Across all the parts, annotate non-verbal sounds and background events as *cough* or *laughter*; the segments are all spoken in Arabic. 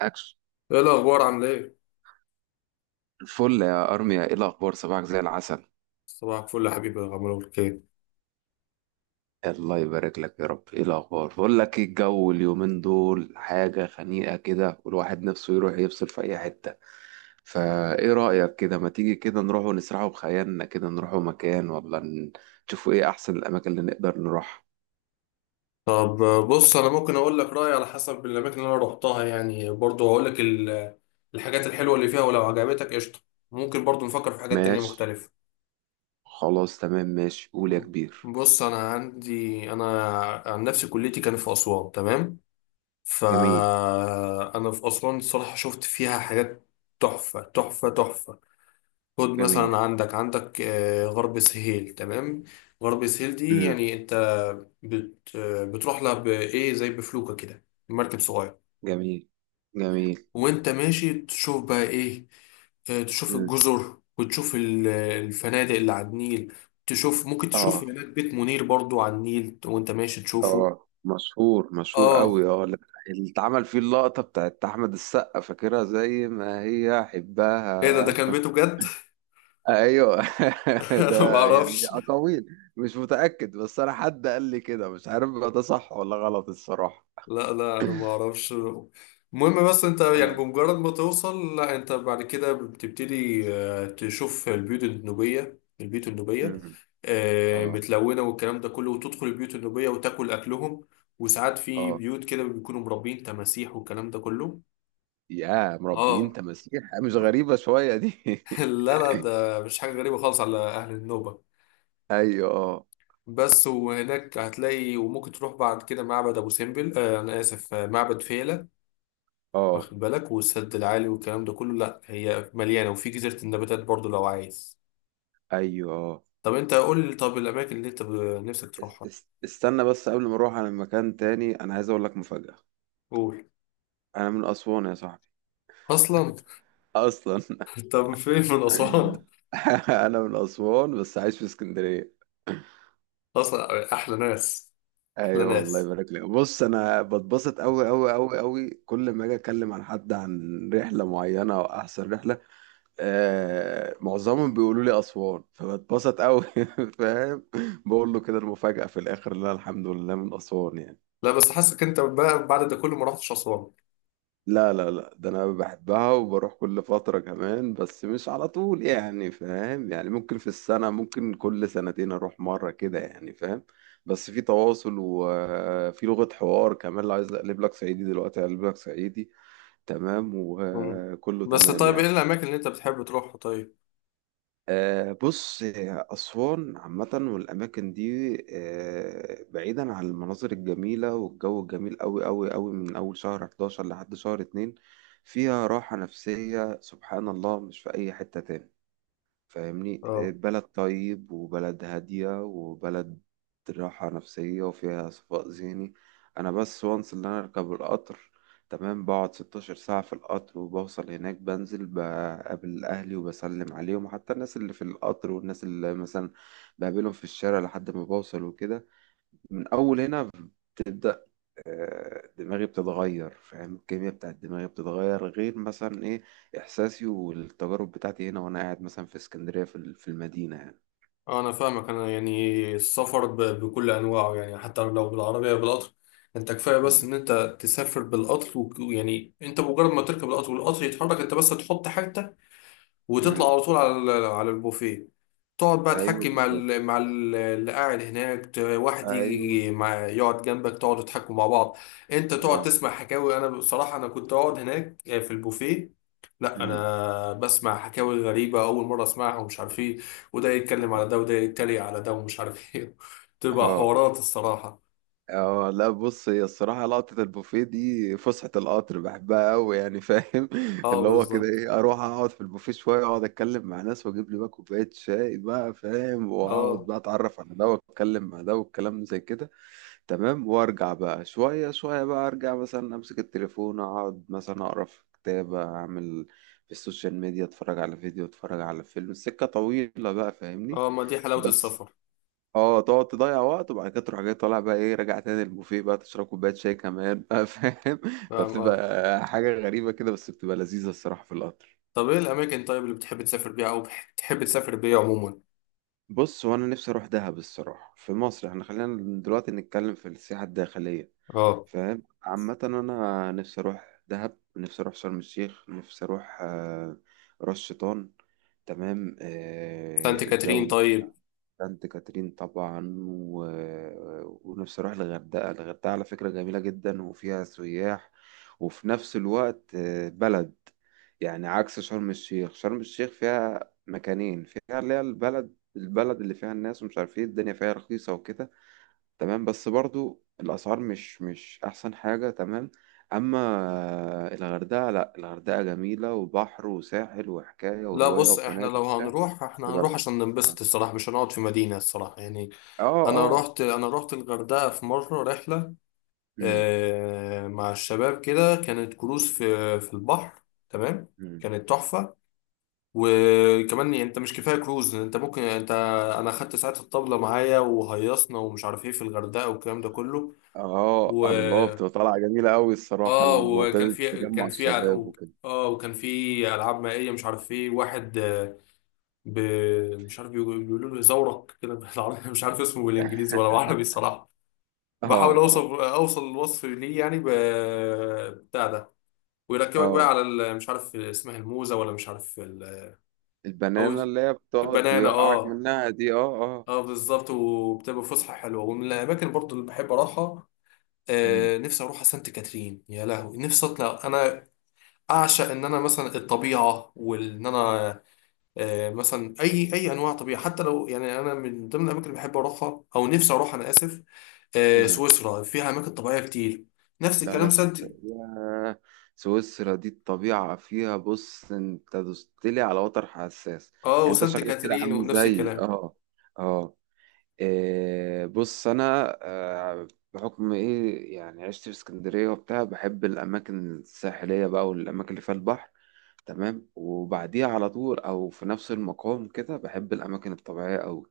أكس ايه الاخبار؟ عامله ايه؟ فل يا أرميا، إيه الأخبار؟ صباحك زي العسل. صباح الفل يا حبيبي يا غمر خير. الله يبارك لك يا رب. إيه الأخبار؟ بقول لك إيه، الجو اليومين دول حاجة خنيقة كده والواحد نفسه يروح يفصل في أي حتة. فإيه رأيك كده، ما تيجي كده نروح ونسرحوا بخيالنا كده، نروحوا مكان نشوفوا إيه أحسن الأماكن اللي نقدر نروحها؟ طب بص انا ممكن اقول لك رايي على حسب الاماكن اللي انا روحتها، يعني برضو هقول لك الحاجات الحلوه اللي فيها، ولو عجبتك قشطه. ممكن برضو نفكر في حاجات تانية ماشي. مختلفه. خلاص تمام ماشي، قول يا كبير. بص انا عندي، انا عن نفسي كليتي كانت في اسوان، تمام؟ جميل. فانا في اسوان الصراحه شفت فيها حاجات تحفه تحفه تحفه. خد جميل. مثلا عندك، عندك غرب سهيل، تمام؟ غرب سهيل دي مم. يعني انت بت آه، بتروح لها بايه، زي بفلوكة كده، مركب صغير. جميل. جميل. وانت ماشي تشوف بقى ايه؟ تشوف مم. الجزر وتشوف الفنادق اللي على النيل. تشوف، ممكن تشوف آه. هناك بيت منير برضو على النيل وانت ماشي تشوفه. اه مشهور، مشهور اه. قوي. اه اللي اتعمل فيه اللقطة بتاعت أحمد السقا، فاكرها زي ما هي ايه ده؟ ده حبها. كان بيته *laughs* بجد؟ ايوه. *laughs* *laughs* انا ما ده يعني اعرفش. اقاويل، مش متأكد، بس انا حد قال لي كده، مش عارف بقى ده صح ولا غلط الصراحة. لا لا انا ما اعرفش. المهم بس انت يعني اه. بمجرد ما توصل، لا انت بعد كده بتبتدي تشوف البيوت النوبية، البيوت النوبية أمم. آه، اه. متلونة والكلام ده كله، وتدخل البيوت النوبية وتاكل اكلهم. وساعات في اه. بيوت كده بيكونوا مربين تماسيح والكلام ده كله. يا مربيين اه. تماسيح، مش غريبة شوية دي؟ *laughs* *laughs* لا لا، ده مش حاجة غريبة خالص على اهل النوبة. ايوه. اه. بس وهناك هتلاقي، وممكن تروح بعد كده معبد ابو سمبل، انا اسف، معبد فيلة، اه. واخد بالك، والسد العالي والكلام ده كله. لا هي مليانه، وفي جزيره النباتات برضو لو عايز. ايوه. اه. طب انت قول لي، طب الاماكن اللي انت نفسك تروحها. استنى بس، قبل ما اروح على مكان تاني انا عايز اقول لك مفاجأة. قول. انا من اسوان يا صاحبي. اصلا؟ اصلا. *laughs* طب فين من اسوان؟ *laughs* انا من اسوان بس عايش في اسكندريه. اصلا احلى ناس. احلى ايوه والله ناس. يبارك لك. بص انا بتبسط قوي قوي قوي قوي كل ما اجي اتكلم عن حد، عن رحله معينه او احسن رحله. آه معظمهم بيقولوا لي اسوان، فبتبسط قوي. *laughs* فاهم؟ بقول له كده المفاجاه في الاخر، لا الحمد لله من اسوان يعني. لا بس حاسك انت بقى بعد ده كله ما رحتش اسوان. لا لا لا، ده انا بحبها وبروح كل فترة كمان، بس مش على طول يعني، فاهم؟ يعني ممكن في السنة، ممكن كل سنتين اروح مرة كده يعني، فاهم؟ بس في تواصل وفي لغة حوار كمان، لو عايز اقلب لك صعيدي دلوقتي اقلب لك صعيدي. تمام، مم. وكله بس تمام طيب يعني. ايه الاماكن اللي انت بتحب تروحها طيب؟ بص، أسوان عامة والأماكن دي، بعيدا عن المناظر الجميلة والجو الجميل أوي أوي أوي، من أول شهر 11 لحد شهر 2 فيها راحة نفسية سبحان الله مش في أي حتة تاني. فاهمني؟ اه. بلد طيب، وبلد هادية، وبلد راحة نفسية، وفيها صفاء ذهني. أنا بس وانس اللي أنا أركب القطر. تمام، بقعد 16 ساعة في القطر وبوصل هناك، بنزل بقابل أهلي وبسلم عليهم، حتى الناس اللي في القطر والناس اللي مثلا بقابلهم في الشارع لحد ما بوصل وكده. من أول هنا بتبدأ دماغي بتتغير، فاهم؟ الكيمياء بتاعت دماغي بتتغير، غير مثلا ايه احساسي والتجارب بتاعتي هنا وانا قاعد مثلا في اسكندريه، في المدينه يعني. اه انا فاهمك. انا يعني السفر بكل انواعه، يعني حتى لو بالعربيه، بالقطر. انت كفايه بس مم. ان انت تسافر بالقطر ويعني انت مجرد ما تركب القطر والقطر يتحرك، انت بس تحط حاجتك مم. وتطلع على طول على على البوفيه. تقعد بقى ايوه تحكي مع بالظبط. ال مع ال- اللي قاعد هناك، واحد ايوه. يجي، مع، يقعد جنبك، تقعدوا تحكوا مع بعض. انت تقعد اه. تسمع حكاوي. انا بصراحة انا كنت اقعد هناك في البوفيه. لا مم. انا بسمع حكاوي غريبة اول مرة اسمعها ومش عارف ايه، وده يتكلم على اه. ده وده يتريق على ده ومش عارف ايه. *laughs* تبقى اه. حوارات الصراحة. اه، لا بص، هي الصراحه لقطه البوفيه دي، فسحه القطر بحبها قوي يعني، فاهم؟ *laughs* اه اللي هو كده بالظبط. ايه، اروح اقعد في البوفيه شويه، اقعد اتكلم مع ناس واجيب لي بقى كوبايه شاي بقى، فاهم؟ واقعد اه. بقى اتعرف على ده واتكلم مع ده والكلام زي كده. تمام، وارجع بقى شوية شوية بقى، ارجع مثلا امسك التليفون، اقعد مثلا اقرا في كتاب، اعمل في السوشيال ميديا، اتفرج على فيديو، اتفرج على فيلم، السكة طويلة بقى فاهمني؟ اه ما دي حلاوة بس السفر. اه، تقعد تضيع وقت، وبعد كده تروح جاي طالع بقى ايه، راجع تاني البوفيه بقى، تشرب كوباية شاي كمان بقى فاهم؟ *laughs* فاهم. اه. فبتبقى حاجة غريبة كده، بس بتبقى لذيذة الصراحة في القطر. طب ايه الاماكن طيب اللي بتحب تسافر بيها، او بتحب تسافر بيها عموما؟ بص، وانا نفسي اروح دهب الصراحه في مصر، احنا خلينا دلوقتي نتكلم في السياحه الداخليه. اه. فاهم؟ عامه انا نفسي اروح دهب، نفسي اروح شرم الشيخ، نفسي اروح راس شيطان. تمام. آه، سانت كاترين الجو. طيب. سانت كاترين طبعا و... ونفسي اروح الغردقه. الغردقه على فكره جميله جدا، وفيها سياح، وفي نفس الوقت بلد، يعني عكس شرم الشيخ. شرم الشيخ فيها مكانين، فيها اللي هي البلد، البلد اللي فيها الناس ومش عارف ايه، الدنيا فيها رخيصه وكده، تمام، بس برضو الاسعار مش احسن حاجه. تمام. اما الغردقه، لا الغردقه جميله، وبحر وساحل وحكايه لا وروايه بص، احنا وفنادق لو وبتاع. هنروح بس احنا هنروح بلد. عشان اه. ننبسط الصراحه، مش هنقعد في مدينه الصراحه يعني. اه. انا آه. رحت، انا رحت الغردقه في مره رحله. مم. اه مع الشباب كده، كانت كروز في في البحر، تمام؟ مم. كانت تحفه. وكمان يعني انت مش كفايه كروز، انت ممكن انت، انا خدت ساعات الطبله معايا وهيصنا ومش عارف ايه في الغردقه والكلام ده كله. اه و، الله، بتبقى طالعه جميله قوي الصراحه، اه وكان المعتاد في، تجمع كان في، الشباب وكده. اه وكان في العاب مائيه، مش عارف ايه، واحد ب... مش عارف، بيقولوا له زورق كده بالعربي، *laughs* مش عارف اسمه بالانجليزي ولا بالعربي الصراحه. اه. بحاول اوصف، اه. اوصل الوصف ليه، يعني بتاع ده، ويركبك بقى اه. على مش عارف اسمها الموزه، ولا مش عارف او البنانه اللي هي بتقعد البنانه. يوقعك اه. منها دي، اه اه. اه بالظبط، وبتبقى فسحه حلوه. ومن الاماكن برضو اللي بحب اروحها، امم. آه نفسي اروح سانت كاترين، يا لهوي نفسي اطلع انا، اعشق ان انا مثلا الطبيعه، وان انا مثلا اي انواع طبيعه. حتى لو يعني انا من ضمن الاماكن اللي بحب اروحها او نفسي اروح، انا اسف، امم. سويسرا فيها اماكن طبيعيه كتير. نفس لا لا، الكلام سانت، سويسرا ياه، سويسرا دي الطبيعه فيها، بص انت دوستلي على وتر حساس. اه يعني انت وسانت شكلك كده كاترين عامل ونفس زي الكلام. اه. اه. إيه، بص انا بحكم ايه يعني، عشت في اسكندريه وبتاع، بحب الاماكن الساحليه بقى والاماكن اللي فيها البحر. تمام، وبعديها على طول، او في نفس المقام كده بحب الاماكن الطبيعيه قوي،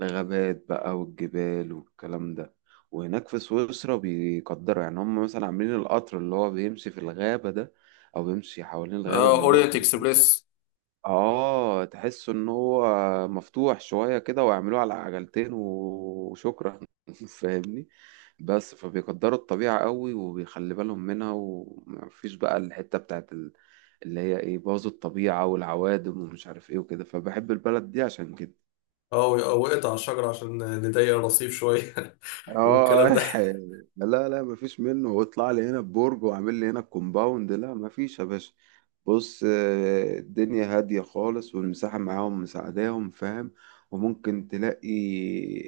الغابات بقى والجبال والكلام ده. وهناك في سويسرا بيقدروا يعني، هم مثلا عاملين القطر اللي هو بيمشي في الغابه ده، او بيمشي حوالين الغابه اه من اورينت نقطه. اكسبريس. اه، تحس ان هو مفتوح شوية كده، ويعملوه على عجلتين وشكرا. *laughs* فاهمني؟ بس فبيقدروا الطبيعة قوي وبيخلي بالهم منها، ومفيش بقى الحتة بتاعت اللي هي ايه، باظوا الطبيعة والعوادم ومش عارف ايه وكده، فبحب البلد دي عشان كده. اه وقعت على الشجره عشان نضيق الرصيف شويه. *laughs* اه. والكلام ده. آه. لا لا، مفيش منه، واطلع لي هنا ببرج واعمل لي هنا الكومباوند، لا مفيش يا باشا. بص، الدنيا هادية خالص والمساحة معاهم مساعداهم فاهم؟ وممكن تلاقي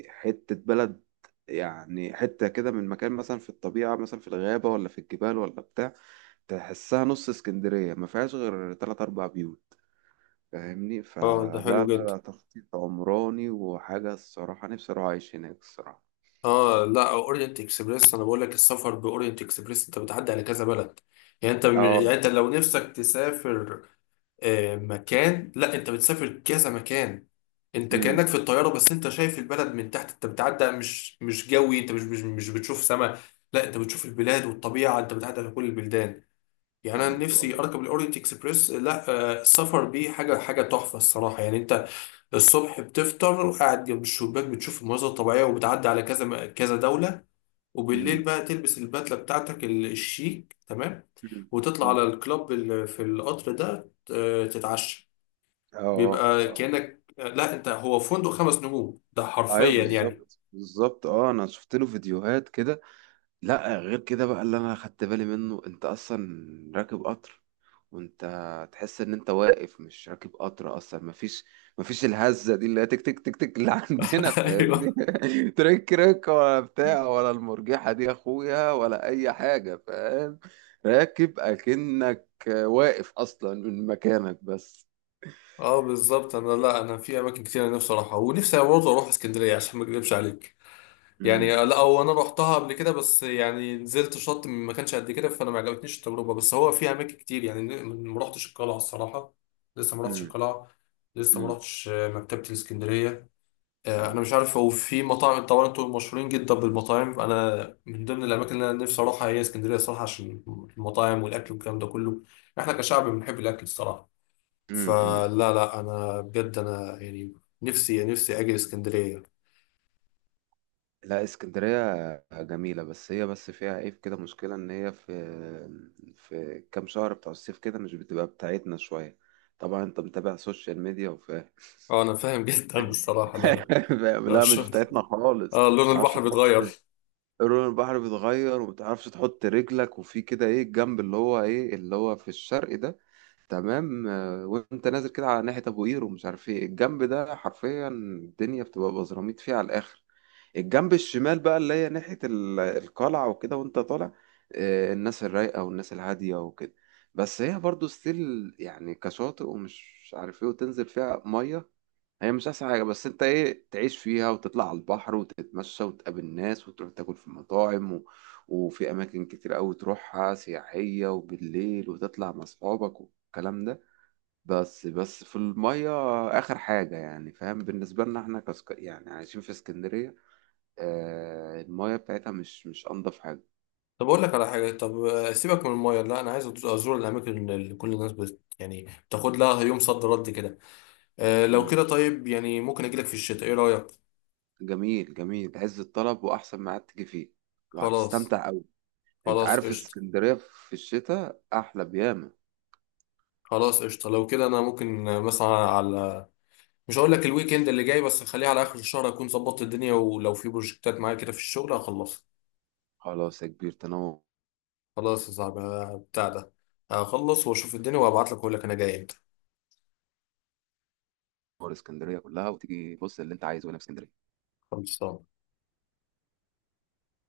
حتة بلد، يعني حتة كده من مكان مثلا في الطبيعة، مثلا في الغابة ولا في الجبال ولا بتاع، تحسها نص اسكندرية ما فيهاش غير تلات أربع بيوت. فاهمني؟ اه ده فلا لا حلو جدا. لا تخطيط عمراني وحاجة الصراحة، نفسي أروح أعيش هناك الصراحة. اه لا اورينت اكسبريس، انا بقول لك السفر باورينت اكسبريس انت بتعدي على كذا بلد. يعني انت، اه. يعني انت لو نفسك تسافر مكان، لا انت بتسافر كذا مكان. انت كأنك في الطيارة بس انت شايف البلد من تحت، انت بتعدي، مش مش جوي، انت مش بتشوف سما، لا انت بتشوف البلاد والطبيعة، انت بتعدي على كل البلدان. يعني انا نفسي ايوه. اركب الاورينت اكسبريس، لا السفر بيه حاجة، حاجة تحفة الصراحة. يعني انت الصبح بتفطر وقاعد جنب الشباك بتشوف المناظر الطبيعية وبتعدي على كذا كذا دولة، وبالليل امم. بقى تلبس البدلة بتاعتك الشيك، تمام، امم. وتطلع على امم. الكلاب اللي في القطر ده تتعشى. اه. بيبقى اه. كأنك، لا انت هو فندق خمس نجوم ده ايوه حرفيا يعني. بالظبط، بالظبط. اه انا شفت له فيديوهات كده. لا غير كده بقى اللي انا خدت بالي منه، انت اصلا راكب قطر وانت تحس ان انت واقف، مش راكب قطر اصلا. مفيش مفيش الهزه دي اللي هي تك تك تك تك اللي عندنا، *laughs* فاهمني؟ ايوه. *laughs* ترك رك ولا بتاع، ولا المرجحه دي يا اخويا، ولا اي حاجه، فاهم؟ راكب اكنك واقف اصلا من مكانك بس. اه بالظبط. انا لا، انا في اماكن كتير أنا نفسي اروحها، ونفسي برضه اروح اسكندرية عشان ما اكذبش عليك. يعني لا هو انا رحتها قبل كده، بس يعني نزلت شط ما كانش قد كده، فانا ما عجبتنيش التجربه. بس هو فيها اماكن كتير يعني، ما رحتش القلعه الصراحه، لسه ما رحتش مم. القلعه، لسه ما مم. رحتش مكتبه الاسكندريه، انا مم. مش عارف، هو في مطاعم طبعا، انتوا مشهورين جدا بالمطاعم. انا من ضمن الاماكن اللي انا نفسي اروحها هي اسكندريه صراحه، عشان المطاعم والاكل والكلام ده كله. احنا كشعب بنحب الاكل الصراحه. مم. مم. فلا لا انا بجد انا يعني نفسي، نفسي اجي اسكندريه. لا، اسكندرية جميلة، بس هي بس فيها عيب كده، مشكلة إن هي في في كام شهر بتوع الصيف كده مش بتبقى بتاعتنا شوية. طبعا أنت متابع سوشيال ميديا وفاهم. اه انا فاهم *laughs* جدا الصراحه. لا. لا. *laughs* فاهم؟ لا مش *laughs* بتاعتنا خالص. اه لون متعرفش البحر تحط، بيتغير. لون البحر بيتغير، ومتعرفش تحط رجلك، وفي كده ايه الجنب اللي هو ايه اللي هو في الشرق ده، تمام، وانت نازل كده على ناحية ابو قير ومش عارف ايه الجنب ده، حرفيا الدنيا بتبقى بزراميط فيه على الاخر. الجنب الشمال بقى اللي هي ناحية القلعة وكده وانت طالع، الناس الرايقة والناس الهادية وكده. بس هي برضو ستيل يعني كشاطئ ومش عارف ايه، وتنزل فيها مية، هي مش احسن حاجه، بس انت ايه، تعيش فيها وتطلع على البحر وتتمشى وتقابل ناس وتروح تاكل في مطاعم و... وفي اماكن كتير قوي تروحها سياحيه، وبالليل وتطلع مع اصحابك والكلام ده. بس بس في الميه اخر حاجه يعني، فاهم؟ بالنسبه لنا احنا يعني عايشين في اسكندريه، آه الميه بتاعتها مش انضف حاجه. طب اقول لك على حاجه، طب سيبك من المايه، لا انا عايز ازور الاماكن اللي كل الناس يعني بتاخد لها يوم صد رد كده. آه لو مم. كده طيب، يعني ممكن اجي لك في الشتاء، ايه رايك؟ جميل جميل، عز الطلب واحسن ميعاد تيجي فيه، خلاص. وهتستمتع قوي. انت خلاص عارف قشطه. اسكندريه في الشتاء احلى بياما. خلاص قشطه، لو كده انا ممكن مثلا على، مش هقول لك الويكند اللي جاي بس، خليها على اخر الشهر، اكون ظبطت الدنيا، ولو في بروجكتات معايا كده في الشغل هخلصها. خلاص يا كبير، تنور. خلاص يا صاحبي، بتاع ده، هخلص واشوف الدنيا وابعت لك واقول لك انا جاي امتى. اسكندريه كلها، وتيجي بص اللي انت عايزه هنا في اسكندريه. خلصان.